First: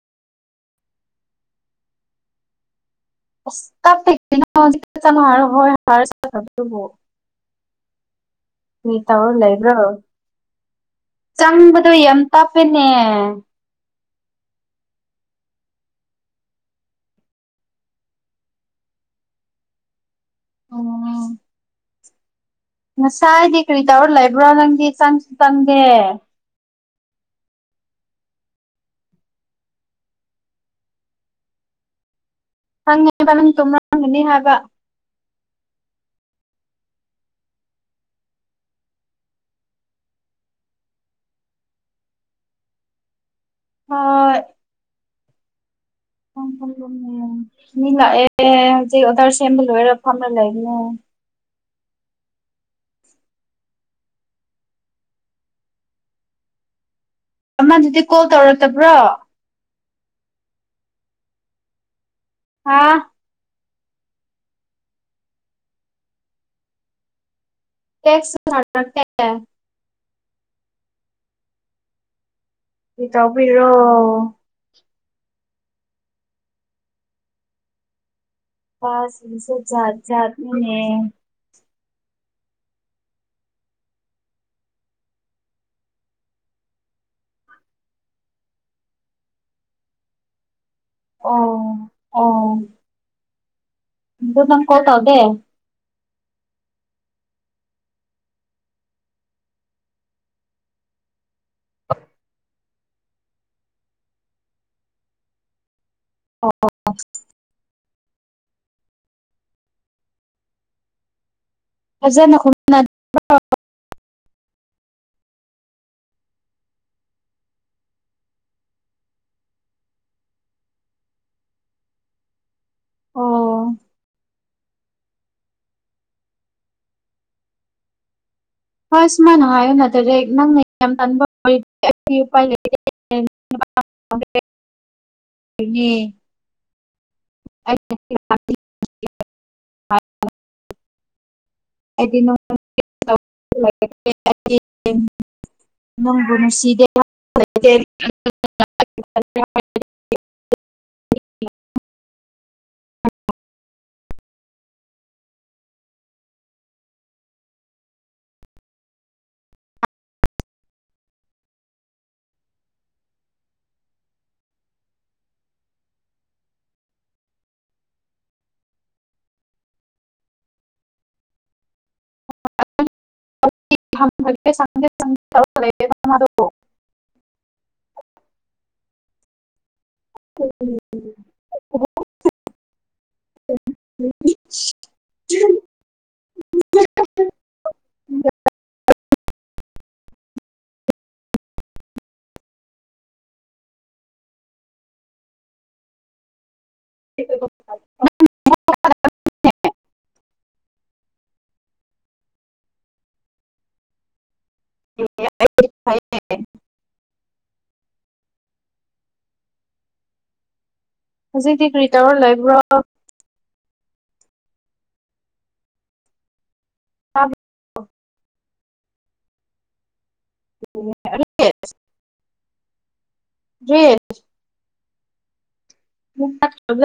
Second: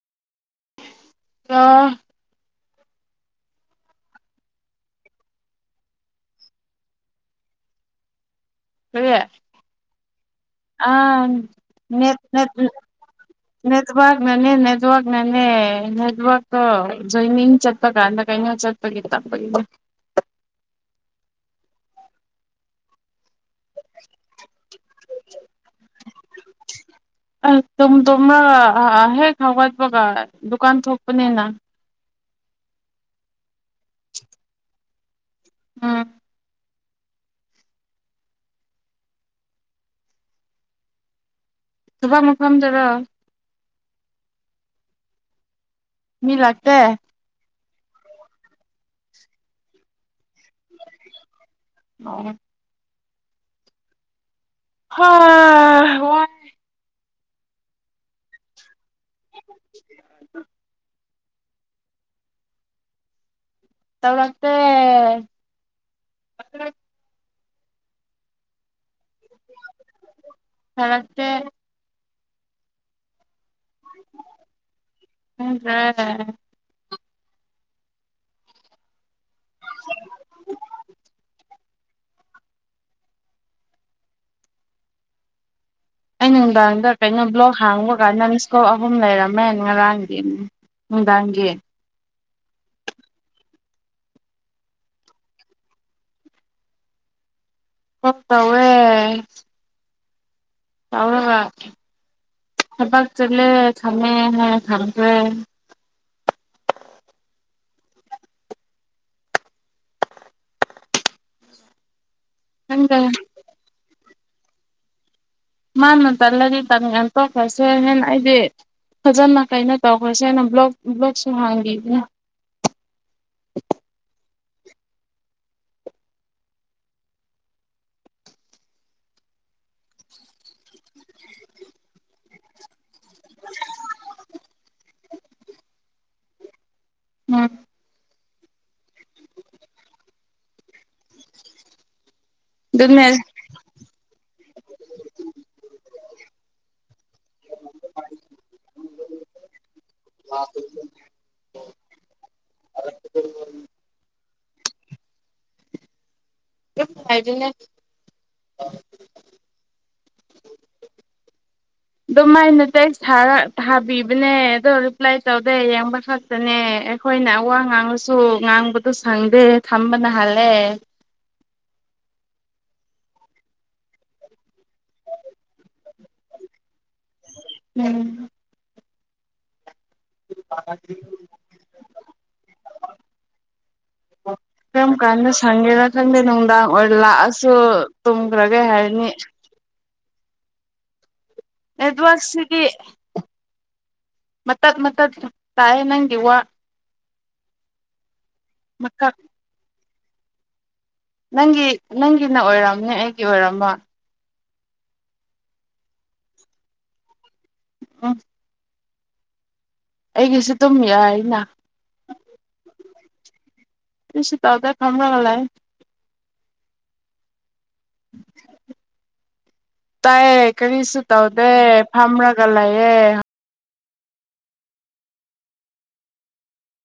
ꯍꯥꯜꯂꯣ ꯁ ꯍꯥ ꯍ ꯍꯥ [unintelligible] [inaudible] [inaudible] ꯀꯔꯤ ꯇꯧꯔ ꯂꯩꯕ꯭ꯔꯣ ꯑꯥ ꯆꯪꯕꯗꯣ ꯌꯥꯝ ꯇꯥꯞꯄꯦꯅꯦ ꯅꯦꯠꯋ꯭ꯔꯥꯛ ꯅꯅꯦ ꯅꯦꯠꯋ꯭ꯔꯥꯛ ꯅꯅꯦ ꯅꯦꯠꯋꯔꯛ ꯇꯣ ꯖꯣꯏꯅꯤꯡ ꯆꯠꯄꯒꯥꯟꯗ ꯀꯩꯅꯣ ꯆꯠ [unintelligible] [unintelligible] ꯉꯁꯥꯏꯗꯤ ꯀ꯭ꯔꯤ ꯇꯧꯔꯥ ꯂꯩꯕ꯭ꯔꯣ ꯅꯪꯗꯤ ꯆꯪꯁꯨ ꯆꯪꯗꯦ ꯑ ꯇꯨꯝ ꯇꯨꯝꯂꯒ ꯍ ꯍꯦꯛ ꯍꯧꯒꯠꯄꯒ ꯗꯨꯀꯥꯟ ꯊꯣꯛꯄꯅꯤꯅ ꯍꯪꯉꯦꯕ ꯅꯪ ꯇꯨꯝꯔꯝꯒꯅꯤ ꯍꯥꯏꯕ ꯎꯝ ꯊꯕꯛ ꯃꯐꯝꯗꯔꯣ ꯍꯣꯏ ꯃꯤ ꯂꯥꯛꯇꯦ [unintelligible] ꯃꯤ ꯂꯥꯛꯑꯦ ꯍꯧꯖꯤꯛ ꯑꯣꯗꯥꯔ ꯁꯦꯝꯕ ꯂꯣꯏꯔ ꯐꯝꯔ ꯂꯩꯒꯅꯣ [unintelligible] ꯍꯥ ꯋꯥꯏ ꯑꯃꯗꯨꯗꯤ ꯀꯣꯜ ꯇꯧꯔꯛꯇꯕ꯭ꯔꯣ [inaudible] ꯍꯥꯥ ꯇꯧꯔꯛꯇꯦ [unintelligible] ꯇꯦꯛꯁ ꯁꯨ ꯊꯥꯔꯛꯇꯦ [inaudible] ꯊꯥꯔꯛꯇꯦ ꯀ꯭ꯔꯤ ꯇꯧꯕꯩꯔꯣ ꯈꯪꯗ꯭ꯔꯦ [unintelligible] [unintelligible] ꯁꯤꯡꯁꯨ ꯖꯥꯠ ꯖꯥꯠ ꯅꯤꯅꯦ ꯑꯩ ꯅꯨꯡꯗꯥꯡꯗ ꯀꯩꯅꯣ ꯕ꯭ꯂꯣꯛ ꯍꯥꯡꯕ ꯀꯥꯟꯗ ꯅꯪ ꯃꯤꯁꯀꯣꯜ ꯑꯍꯨꯝ ꯂꯩꯔꯝꯃꯦ ꯉꯔꯥꯡꯗꯤ ꯅꯨꯡꯗꯥꯡꯒꯤ ꯑꯣ ꯑꯣ ꯑꯗꯨ ꯅꯪ ꯀꯣꯜ ꯇꯧꯗꯦ ꯎꯝ ꯇꯧꯋꯦ ꯇꯧꯔꯒ ꯊꯕꯛ ꯆꯠꯂꯦ ꯊꯃꯦ ꯍꯥꯏꯔ ꯊꯝꯈ꯭ꯔꯦ ꯑꯣ ꯐꯖꯅ ꯈꯨꯝ ꯅꯪꯒ ꯃꯥꯅ ꯇꯜꯂꯗꯤ ꯇꯟ [unintelligible] ꯔꯣꯏꯁꯦ ꯍꯥꯏꯅ ꯑꯩꯗꯤ ꯐꯖꯅ ꯀꯩꯅꯣ ꯇꯧꯈ꯭ꯔꯁꯦ ꯍꯥꯏꯅ ꯕ꯭ꯂꯣꯛ ꯕ꯭ꯂꯣꯛꯁꯨ ꯍꯥꯡꯕꯤꯕꯅꯦ ꯑꯣ ꯍꯣꯏ ꯁꯨꯃꯥꯏꯅ ꯍꯥꯏꯌꯣꯅ ꯅꯠꯇꯔꯗꯤ ꯅꯪꯅ ꯌꯥꯝ ꯇꯟꯕ [unintelligible] ꯑꯩꯗꯤ ꯎꯄꯥꯏ ꯂꯩꯇꯦ [inaudible] [unintelligible] ꯎꯝ ꯑꯩ [inaudible] ꯑꯩꯗꯤ ꯑꯗꯨꯅꯦ [inaudible] ꯅꯪꯕꯨꯅꯨꯡꯁꯤꯗꯦ [inaudible] [inaudible] ꯌꯥꯝ ꯅꯨꯡꯉꯥꯏꯗꯨꯏꯅꯦ [inaudible] [inaudible] ꯑꯗꯨꯃꯥꯏꯅ ꯇꯦꯛꯁ ꯊꯥꯔ ꯊꯥꯕꯤꯕꯅꯦ ꯑꯗꯣ ꯔꯤꯄ꯭ꯂꯥꯏ ꯇꯧꯗꯦ ꯌꯦꯡꯕ ꯈꯛ ꯅꯦ ꯑꯩꯈꯣꯏꯅ ꯑꯋꯥ ꯉꯥꯡꯂꯁꯨ ꯉꯥꯡꯕꯗꯣ ꯁꯪꯗꯦ ꯊꯝꯕꯅ ꯍꯥꯜꯂꯦ [inaudible] [unintelligible] [unintelligible] ꯎꯝ [unintelligible] [unintelligible] ꯀꯔꯝ ꯀꯥꯟꯗ ꯁꯪꯒꯦꯅ ꯈꯪꯗꯦ ꯅꯨꯡꯗꯥꯡ ꯑꯣꯏ ꯂꯥꯛꯑꯁꯨ ꯇꯨꯝꯒ꯭ꯔꯒꯦ ꯍꯥꯏꯅꯤ ꯋꯥꯛꯁꯤꯗꯤ ꯃꯇꯠ ꯃꯇꯠ ꯇꯥꯏꯌꯦ ꯅꯪꯒꯤ ꯋꯥ [unintelligible] ꯃꯀꯛ ꯅꯪꯒꯤ ꯅꯪꯒꯤꯅ ꯑꯣꯏꯔꯝꯅꯦ ꯑꯩꯒꯤ ꯑꯣꯏꯔꯝꯃꯣꯏ [unintelligible] [unintelligible] ꯑꯩꯒꯤꯁꯨ ꯑꯗꯨꯝ ꯌꯥꯏ ꯍꯧꯖꯤꯛꯇꯤ ꯀ꯭ꯔꯤ ꯇꯧꯔ ꯂꯩꯕ꯭ꯔꯣ ꯀꯔꯤꯁꯨ ꯇꯧꯗꯦ ꯐꯝꯂꯒ ꯂꯩ ꯇꯥꯏꯌꯦ ꯀꯔꯤꯁꯨ ꯇꯧꯗꯦ ꯐꯝꯔꯒ ꯂꯩꯥꯌꯦ ꯌꯦ [unintelligible]